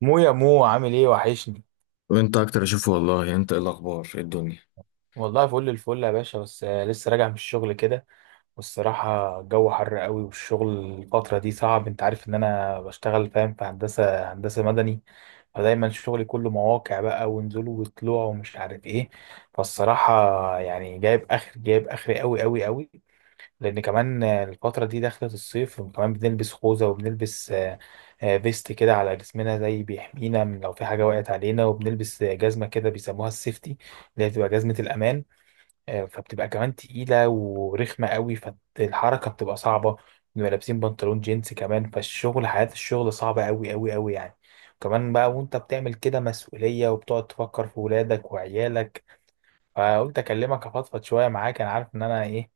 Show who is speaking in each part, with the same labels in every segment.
Speaker 1: يا مو, عامل ايه؟ وحشني.
Speaker 2: وانت اكتر اشوفه والله. يعني انت ايه الاخبار؟ ايه الدنيا؟
Speaker 1: والله فل الفل يا باشا، بس لسه راجع من الشغل كده. والصراحة الجو حر قوي، والشغل الفترة دي صعب. انت عارف ان انا بشتغل، فاهم، في هندسة مدني، فدايما شغلي كله مواقع بقى ونزول وطلوع ومش عارف ايه. فالصراحة يعني جايب اخر قوي قوي قوي، لان كمان الفتره دي دخلت الصيف، وكمان بنلبس خوذه، وبنلبس فيست كده على جسمنا زي بيحمينا من لو في حاجه وقعت علينا، وبنلبس جزمه كده بيسموها السيفتي اللي هي بتبقى جزمه الامان. فبتبقى كمان تقيله ورخمه قوي، فالحركه بتبقى صعبه. بنبقى لابسين بنطلون جينز كمان، فالشغل، حياه الشغل صعبه قوي قوي قوي يعني. كمان بقى وانت بتعمل كده مسؤوليه وبتقعد تفكر في ولادك وعيالك. فقلت اكلمك افضفض شويه معاك. انا عارف ان انا ايه،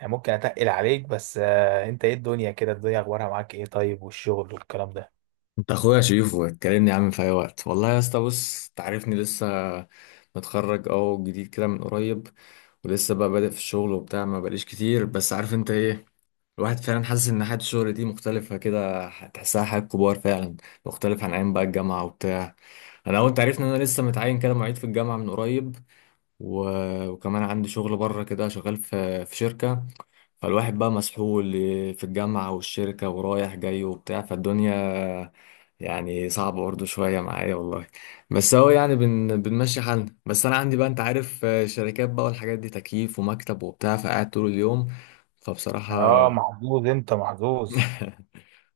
Speaker 1: يعني ممكن اتقل عليك، بس انت ايه الدنيا كده؟ الدنيا اخبارها معاك ايه؟ طيب والشغل والكلام ده؟
Speaker 2: انت اخويا شريفه، اتكلمني يا عم في اي وقت والله يا اسطى. بص، تعرفني لسه متخرج او جديد كده من قريب. ولسه بقى بادئ في الشغل وبتاع، ما بقاليش كتير، بس عارف انت ايه. الواحد فعلا حاسس ان حياة الشغل دي مختلفة، كده تحسها حياة كبار فعلا، مختلف عن ايام بقى الجامعة وبتاع. انا اول تعرفني ان انا لسه متعين كده معيد في الجامعة من قريب، و- وكمان عندي شغل بره كده، شغال في شركة. فالواحد بقى مسحول في الجامعة والشركة ورايح جاي وبتاع، فالدنيا يعني صعبة برضه شوية معايا والله. بس هو يعني بنمشي حالنا. بس أنا عندي بقى أنت عارف، شركات بقى والحاجات دي، تكييف ومكتب وبتاع، فقاعد طول اليوم. فبصراحة
Speaker 1: اه، محظوظ، انت محظوظ.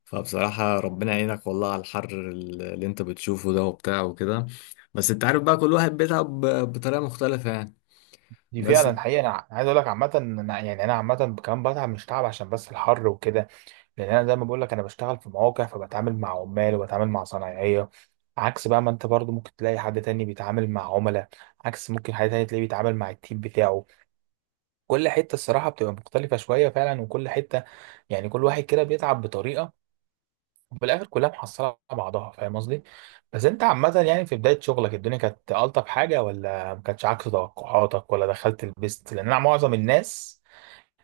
Speaker 2: فبصراحة ربنا يعينك والله على الحر اللي أنت بتشوفه ده وبتاع وكده. بس أنت عارف بقى، كل واحد بيتعب بطريقة مختلفة يعني.
Speaker 1: دي
Speaker 2: بس.
Speaker 1: فعلا حقيقة. انا عايز اقول لك عامة إن يعني انا عامة كمان بتعب، مش تعب عشان بس الحر وكده، لان انا زي ما بقول لك انا بشتغل في مواقع، فبتعامل مع عمال وبتعامل مع صنايعية. عكس بقى ما انت برضو ممكن تلاقي حد تاني بيتعامل مع عملاء، عكس ممكن حد تاني تلاقيه بيتعامل مع التيم بتاعه. كل حتة الصراحة بتبقى مختلفة شوية فعلا، وكل حتة يعني كل واحد كده بيتعب بطريقة. وفي الاخر كلها محصله على بعضها، فاهم قصدي؟ بس انت عامه يعني في بدايه شغلك الدنيا كانت الطف حاجه، ولا ما كانتش، عكس توقعاتك، ولا دخلت البيست؟ لان انا معظم الناس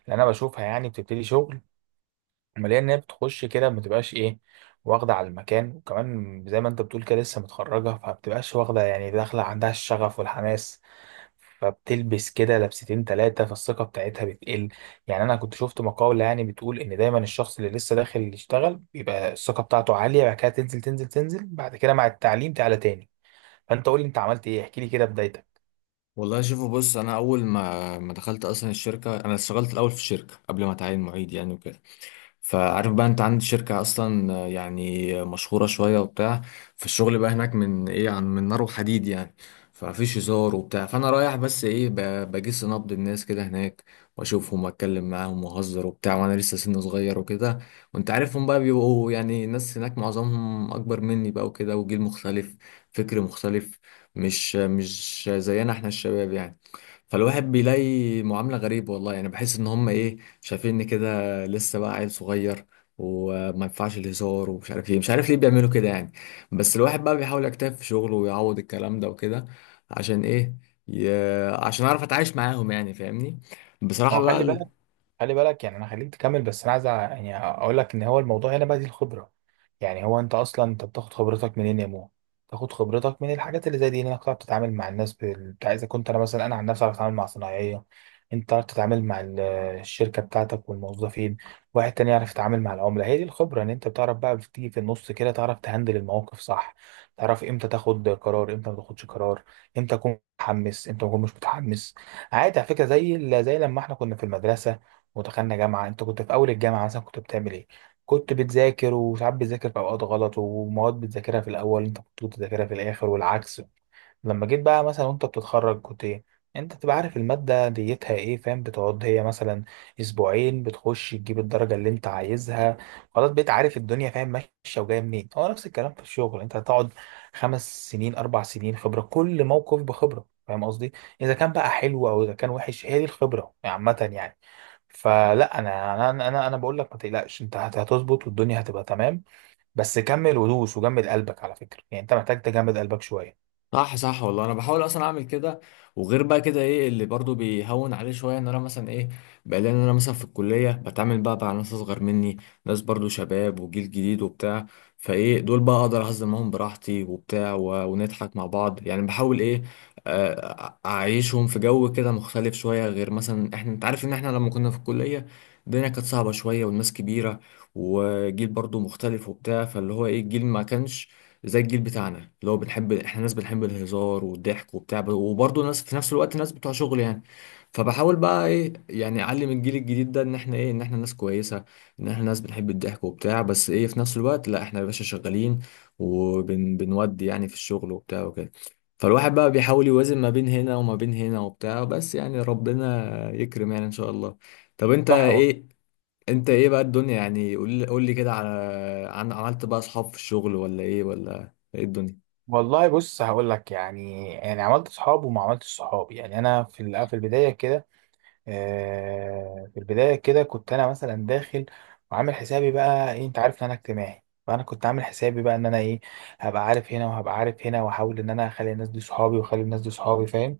Speaker 1: اللي انا بشوفها يعني بتبتدي شغل، ملاقي ان هي بتخش كده، ما بتبقاش ايه، واخده على المكان. وكمان زي ما انت بتقول كده لسه متخرجه، فما بتبقاش واخده، يعني داخله عندها الشغف والحماس، فبتلبس كده لبستين تلاتة، فالثقة بتاعتها بتقل. يعني أنا كنت شفت مقالة يعني بتقول إن دايما الشخص اللي لسه داخل يشتغل بيبقى الثقة بتاعته عالية، بعد كده تنزل تنزل تنزل، بعد كده مع التعليم تعلى تاني. فأنت قول لي أنت عملت إيه، احكي لي كده بدايتك.
Speaker 2: والله، شوفوا، بص، انا اول ما دخلت اصلا الشركه، انا اشتغلت الاول في الشركه قبل ما اتعين معيد يعني وكده. فعارف بقى انت عندي شركة اصلا، يعني مشهورة شوية وبتاع. فالشغل بقى هناك من ايه، عن من نار وحديد يعني. فمفيش هزار وبتاع، فانا رايح بس ايه، بجس نبض الناس كده هناك، واشوفهم واتكلم معاهم واهزر وبتاع، وانا لسه سن صغير وكده. وانت عارفهم بقى بيبقوا يعني، الناس هناك معظمهم اكبر مني بقى وكده، وجيل مختلف، فكر مختلف. مش زينا احنا الشباب يعني. فالواحد بيلاقي معاملة غريبة والله، يعني بحس ان هم ايه، شايفيني كده لسه بقى عيل صغير، وما ينفعش الهزار، ومش عارف ايه، مش عارف ليه بيعملوا كده يعني. بس الواحد بقى بيحاول يجتهد في شغله ويعوض الكلام ده وكده. عشان ايه؟ ي... عشان اعرف اتعايش معاهم يعني، فاهمني.
Speaker 1: ما
Speaker 2: بصراحة
Speaker 1: هو خلي
Speaker 2: بقى.
Speaker 1: بالك، خلي بالك، يعني انا خليك تكمل، بس انا عايز يعني اقول لك ان هو الموضوع هنا بقى دي الخبره. يعني هو انت اصلا، انت بتاخد خبرتك منين يا مو؟ تاخد خبرتك من الحاجات اللي زي دي، انك تعرف تتعامل مع الناس بتاع. اذا كنت انا مثلا، انا عن نفسي اعرف اتعامل مع صناعيه، انت تعرف تتعامل مع الشركه بتاعتك والموظفين، واحد تاني يعرف يتعامل مع العملاء. هي دي الخبره، ان انت بتعرف بقى، بتيجي في النص كده تعرف تهندل المواقف، صح؟ تعرف امتى تاخد قرار، امتى ما تاخدش قرار، امتى تكون متحمس، امتى ما تكون مش متحمس. عادي، على فكره، زي زي لما احنا كنا في المدرسه ودخلنا جامعة. انت كنت في اول الجامعة مثلا كنت بتعمل ايه؟ كنت بتذاكر، وساعات بتذاكر في اوقات غلط، ومواد بتذاكرها في الاول انت كنت بتذاكرها في الاخر والعكس. لما جيت بقى مثلا وانت بتتخرج كنت ايه؟ انت تبقى عارف المادة ديتها ايه، فاهم؟ بتقعد هي مثلا اسبوعين، بتخش تجيب الدرجة اللي انت عايزها. خلاص، بقيت عارف الدنيا، فاهم، ماشية وجاية منين. هو نفس الكلام في الشغل، انت هتقعد 5 سنين، 4 سنين خبرة، كل موقف بخبرة، فاهم قصدي؟ اذا كان بقى حلو او اذا كان وحش، هي دي الخبرة عامة يعني. فلا، انا انا انا انا أنا بقول لك ما تقلقش، انت هتظبط والدنيا هتبقى تمام. بس كمل ودوس وجمد قلبك، على فكرة يعني انت محتاج تجمد قلبك شوية.
Speaker 2: صح صح والله، انا بحاول اصلا اعمل كده. وغير بقى كده، ايه اللي برضو بيهون عليه شويه؟ ان انا مثلا ايه بقى، لان انا مثلا في الكليه بتعامل بقى مع ناس اصغر مني، ناس برضو شباب وجيل جديد وبتاع. فايه دول بقى اقدر اهزر معاهم براحتي وبتاع، ونضحك مع بعض يعني، بحاول ايه، اعيشهم في جو كده مختلف شويه، غير مثلا احنا، انت عارف ان احنا لما كنا في الكليه، الدنيا كانت صعبه شويه والناس كبيره، وجيل برضو مختلف وبتاع، فاللي هو ايه، الجيل ما كانش زي الجيل بتاعنا، اللي هو بنحب، احنا ناس بنحب الهزار والضحك وبتاع، وبرضه ناس في نفس الوقت، ناس بتوع شغل يعني. فبحاول بقى ايه، يعني اعلم الجيل الجديد ده ان احنا ايه، ان احنا ناس كويسه، ان احنا ناس بنحب الضحك وبتاع، بس ايه، في نفس الوقت لا، احنا يا باشا شغالين، وبنودي يعني في الشغل وبتاع وكده. فالواحد بقى بيحاول يوازن ما بين هنا وما بين هنا وبتاع، بس يعني ربنا يكرم يعني ان شاء الله. طب، انت
Speaker 1: صح.
Speaker 2: ايه؟ بقى الدنيا يعني؟ قول لي، قول لي كده، عن عملت بقى اصحاب في الشغل ولا ايه؟ ولا ايه الدنيا؟
Speaker 1: والله بص هقول لك، يعني عملت صحاب وما عملتش صحاب. يعني انا في في البدايه كده، في البدايه كده كنت انا مثلا داخل وعامل حسابي بقى إيه، انت عارف ان انا اجتماعي، فانا كنت عامل حسابي بقى ان انا ايه، هبقى عارف هنا وهبقى عارف هنا، واحاول ان انا اخلي الناس دي صحابي واخلي الناس دي صحابي، فاهم؟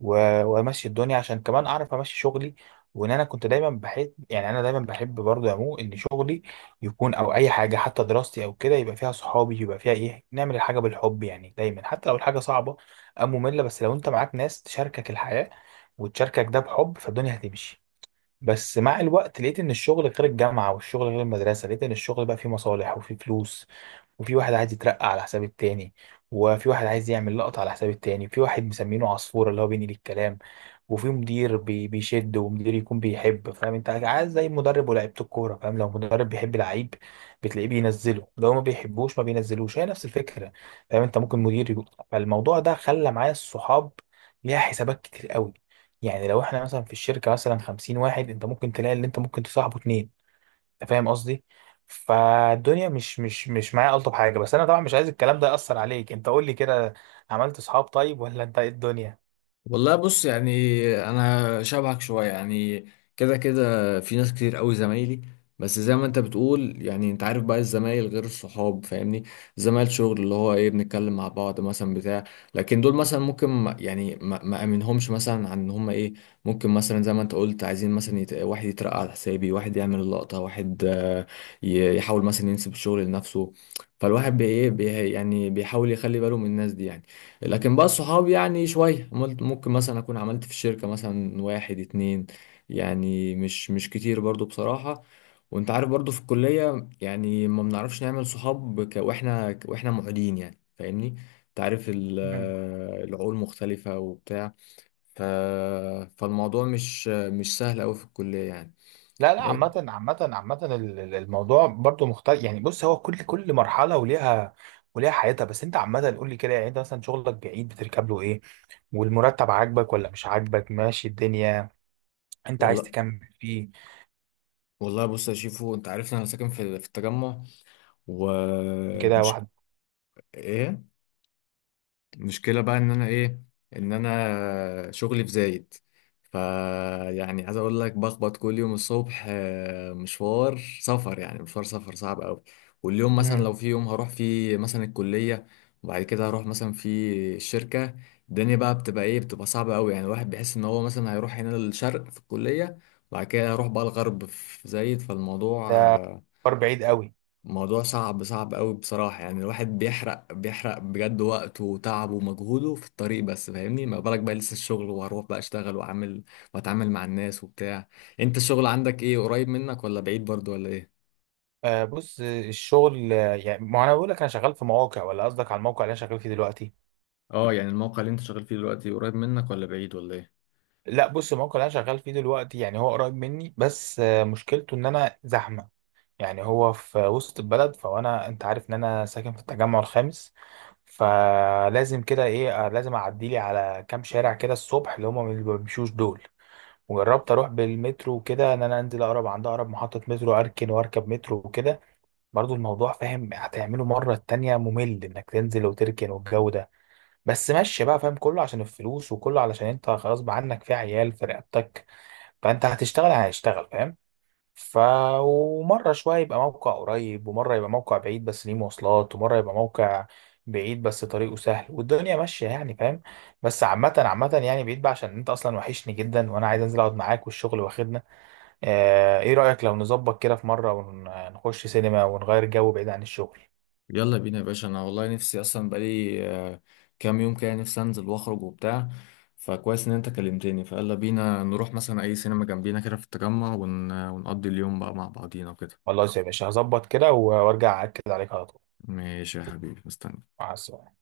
Speaker 1: وامشي الدنيا عشان كمان اعرف امشي شغلي. وان انا كنت دايما بحب، يعني انا دايما بحب برضه يا مو ان شغلي يكون، او اي حاجه حتى دراستي او كده، يبقى فيها صحابي، يبقى فيها ايه، نعمل الحاجه بالحب يعني. دايما حتى لو الحاجه صعبه او ممله، بس لو انت معاك ناس تشاركك الحياه وتشاركك ده بحب، فالدنيا هتمشي. بس مع الوقت لقيت ان الشغل غير الجامعه، والشغل غير المدرسه. لقيت ان الشغل بقى فيه مصالح وفيه فلوس، وفي واحد عايز يترقى على حساب التاني، وفي واحد عايز يعمل لقطة على حساب التاني، وفي واحد مسمينه عصفورة اللي هو بينقل الكلام، وفي مدير بيشد، ومدير يكون بيحب، فاهم؟ انت عايز زي مدرب ولاعيبة الكورة، فاهم؟ لو مدرب بيحب لعيب بتلاقيه بينزله، لو ما بيحبوش ما بينزلوش، هي نفس الفكرة. فاهم؟ انت ممكن مدير يقول، فالموضوع ده خلى معايا الصحاب ليها حسابات كتير قوي. يعني لو احنا مثلا في الشركة مثلا 50 واحد، انت ممكن تلاقي اللي انت ممكن تصاحبه 2، انت فاهم قصدي؟ فالدنيا مش معايا ألطف حاجة. بس انا طبعا مش عايز الكلام ده يأثر عليك. انت قول لي كده، عملت صحاب طيب ولا انت ايه الدنيا؟
Speaker 2: والله بص يعني، انا شبهك شويه يعني. كده كده في ناس كتير قوي زمايلي، بس زي ما انت بتقول يعني، انت عارف بقى الزمايل غير الصحاب، فاهمني. زمايل شغل، اللي هو ايه، بنتكلم مع بعض مثلا بتاع، لكن دول مثلا ممكن يعني ما امنهمش مثلا، عن ان هم ايه، ممكن مثلا زي ما انت قلت، عايزين مثلا واحد يترقى على حسابي، واحد يعمل اللقطه، واحد يحاول مثلا ينسب الشغل لنفسه. فالواحد إيه، يعني بيحاول يخلي باله من الناس دي يعني. لكن بقى الصحاب يعني شوية، عملت ممكن مثلا أكون عملت في الشركة مثلا واحد اتنين، يعني مش كتير برضو بصراحة. وأنت عارف برضو في الكلية يعني، ما بنعرفش نعمل صحاب وإحنا معيدين يعني، فاهمني. أنت عارف ال-
Speaker 1: مم.
Speaker 2: العقول مختلفة وبتاع. ف... فالموضوع مش سهل أوي في الكلية يعني.
Speaker 1: لا لا،
Speaker 2: بس.
Speaker 1: عامة عامة عامة، الموضوع برضو مختلف يعني. بص، هو كل مرحلة وليها، وليها حياتها. بس انت عامة قول لي كده، يعني انت مثلا شغلك بعيد، بتركب له ايه؟ والمرتب عاجبك ولا مش عاجبك؟ ماشي الدنيا، انت عايز
Speaker 2: والله،
Speaker 1: تكمل فيه؟
Speaker 2: بص يا شيفو، أنت عارف إن أنا ساكن في التجمع،
Speaker 1: كده
Speaker 2: ومش...
Speaker 1: واحد،
Speaker 2: إيه، المشكلة بقى ان انا ايه، ان انا شغلي في زايد. فيعني عايز اقول لك، بخبط كل يوم الصبح مشوار سفر، يعني مشوار سفر صعب قوي. واليوم مثلا لو في يوم هروح فيه مثلا الكلية، وبعد كده هروح مثلا في الشركة، الدنيا بقى بتبقى ايه، بتبقى صعبة قوي، يعني الواحد بيحس ان هو مثلا هيروح هنا للشرق في الكلية، وبعد كده هيروح بقى الغرب في زايد،
Speaker 1: ده فار بعيد قوي.
Speaker 2: موضوع صعب صعب قوي بصراحة، يعني الواحد بيحرق بيحرق بجد وقته وتعبه ومجهوده في الطريق بس، فاهمني. ما بالك بقى لسه الشغل، وهروح بقى اشتغل واعمل واتعامل مع الناس وبتاع. انت الشغل عندك ايه، قريب منك ولا بعيد برضو ولا ايه؟
Speaker 1: آه بص، الشغل، يعني ما انا بقول لك انا شغال في مواقع، ولا قصدك على الموقع اللي انا شغال فيه دلوقتي؟
Speaker 2: اه يعني الموقع اللي انت شغال فيه دلوقتي قريب منك ولا بعيد ولا ايه؟
Speaker 1: لا بص، الموقع اللي انا شغال فيه دلوقتي يعني هو قريب مني، بس آه مشكلته ان انا زحمه. يعني هو في وسط البلد، فانا انت عارف ان انا ساكن في التجمع الخامس، فلازم كده ايه، لازم اعدي لي على كام شارع كده الصبح اللي هم ما بيمشوش دول. وجربت اروح بالمترو وكده، ان انا انزل اقرب عند اقرب محطه مترو، اركن واركب مترو وكده. برضو الموضوع، فاهم، هتعمله مرة التانية ممل انك تنزل وتركن والجو ده. بس مشي بقى، فاهم، كله عشان الفلوس، وكله علشان انت خلاص بقى عنك في عيال في رقبتك، فانت هتشتغل هتشتغل، فاهم؟ ف، ومرة شوية يبقى موقع قريب، ومرة يبقى موقع بعيد بس ليه مواصلات، ومرة يبقى موقع بعيد بس طريقه سهل والدنيا ماشية يعني، فاهم؟ بس عامة عامة يعني بعيد بقى. عشان انت اصلا وحشني جدا، وانا عايز انزل اقعد معاك، والشغل واخدنا. ايه رأيك لو نظبط كده في مرة ونخش سينما ونغير جو بعيد عن الشغل؟
Speaker 2: يلا بينا يا باشا، انا والله نفسي اصلا بقالي كام يوم كده، نفسي انزل واخرج وبتاع. فكويس ان انت كلمتني، فيلا بينا نروح مثلا اي سينما جنبينا كده في التجمع، ون... ونقضي اليوم بقى مع بعضينا وكده.
Speaker 1: خلاص يا باشا، هظبط كده وارجع اكد عليك على طول.
Speaker 2: ماشي يا حبيبي، مستني.
Speaker 1: مع السلامه.